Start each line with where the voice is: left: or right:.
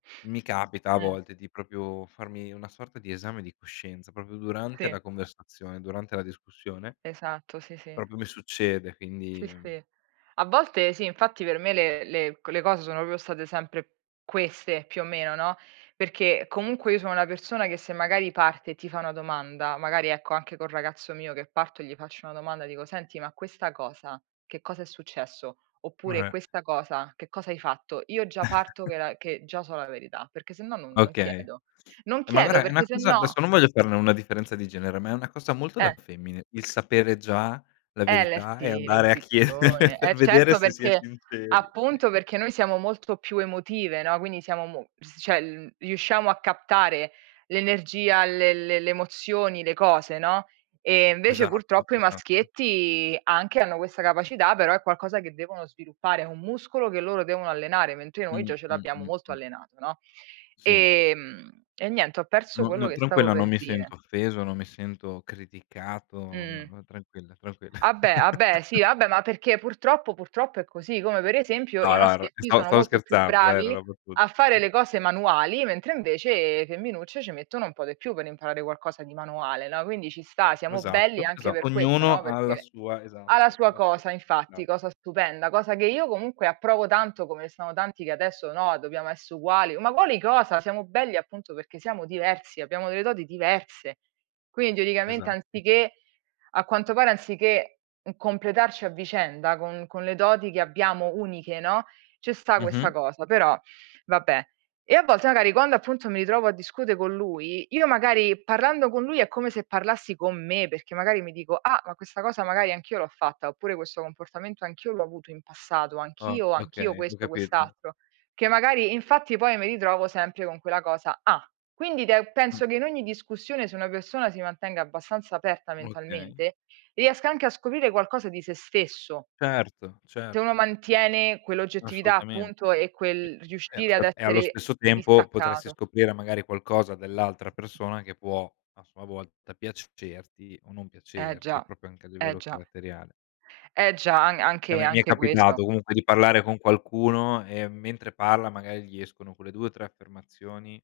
left: Mi capita a
right: Uhm.
left: volte di proprio farmi una sorta di esame di coscienza, proprio durante
right: Sì.
left: la conversazione, durante la discussione
right: Esatto, sì sì.
left: proprio mi succede
right: Sì,
left: quindi
right: sì. A volte, sì, infatti, per me, le le c le cose sono proprio state sempre queste, più o meno, no, perché comunque io sono una persona che se magari parte e ti fa una domanda. Magari, ecco, anche col ragazzo mio che parto, gli faccio una domanda, dico: “Senti, ma questa cosa, che cosa è successo?”. Oppure:
left: Eh.
right: “Questa cosa, che cosa hai fatto?”. Io già parto che la che già so la verità, perché sennò non non
left: Okay.
right: chiedo. Non
left: Ma
right: chiedo,
left: guarda è
right: perché
left: una cosa
right: sennò
left: adesso non voglio farne una differenza di genere, ma è una cosa molto da
right: Eh
left: femmine, il sapere già la
right: è
left: verità e
right: l'isti
left: andare a chiedere
right: l'intuizione.
left: per
right: Eh
left: vedere
right: certo,
left: se si è
right: perché
left: sinceri.
right: appunto, perché noi siamo molto più emotive, no, quindi, siamo, mo cioè, l riusciamo a captare l'energia, le le le emozioni, le cose, no, e invece,
left: Esatto,
right: purtroppo, i
left: esa
right: maschietti anche hanno questa capacità, però è qualcosa che devono sviluppare, è un muscolo che loro devono allenare, mentre noi
left: Mh,
right: già ce
left: mh,
right: l'abbiamo
left: mh,
right: molto
left: mh.
right: allenato, no,
left: Sì.
right: ehm, e niente, ho perso
left: No,
right: quello
left: no.
right: che stavo
left: Tranquilla non
right: per
left: mi
right: dire.
left: sento offeso, non mi sento criticato, no,
right: Uhm
left: no, tranquilla, tranquilla.
right: Vabbè, vabbè, sì, vabbè, ma perché, purtroppo purtroppo, è così, come, per esempio, i
left: No, no, er
right: maschietti
left: stavo
right: sono
left: stavo
right: molto più
left: scherzando dai, era
right: bravi
left: roba [unintelligible]
right: a fare le cose manuali, mentre, invece, femminucce ci mettono un po' di più per imparare qualcosa di manuale, no, quindi, ci sta, siamo belli
left: Esatto,
right: anche
left: esa
right: per questo,
left: ognuno,
right: no,
left: ha la
right: perché
left: sua
right: ha la
left: esatto ha
right: sua
left: la sua
right: cosa, infatti,
left: [unintelligible]
right: cosa stupenda, cosa che io, comunque, approvo tanto, come sono tanti che adesso: “No, dobbiamo uguali”. Ma quali cosa? Siamo belli, appunto, perché siamo diversi, abbiamo delle doti diverse. Quindi, teoricamente,
left: Esatto.
right: anziché a quanto pare, anziché completarci a vicenda con con le doti che abbiamo uniche, no, ci sta questa
left: Mh-mh.
right: cosa, però, vabbè. E, a volte, magari quando, appunto, mi ritrovo a discutere con lui io magari parlando con lui, è come se parlassi con me, perché, magari, mi dico: “Ah, ma questa cosa, magari, anch'io l'ho fatta. Oppure, questo comportamento, anch'io l'ho avuto in passato.
left: Ah,
right: Anch'io, anch'io,
left: okay, ho
right: questo,
left: capito.
right: quest'altro”. Che, magari, infatti, poi, mi ritrovo sempre con quella cosa: "Ah!". Quindi,
left: Uhm.
right: penso che, in ogni discussione, se una persona si mantenga abbastanza aperta
left: Okay.
right: mentalmente, riesca anche a scoprire qualcosa di se stesso.
left: Certo,
right: Se uno
left: certo.
right: mantiene quell'oggettività,
left: Assolutamente.
right: appunto, e
left: E
right: quel
left: e
right: riuscire ad
left: aspetta, e, allo
right: essere
left: stesso tempo, potresti
right: distaccato.
left: scoprire, magari, qualcosa dell'altra persona che può, a sua volta, piacerti o non
right: Eh
left: piacerti
right: già,
left: proprio, anche a
right: eh
left: livello
right: già,
left: caratteriale
right: eh già, an
left: che a
right: anche
left: me, mi è
right: anche questo.
left: capitato, comunque, di parlare con qualcuno e, mentre parla, magari, gli escono quelle 2, 3 affermazioni.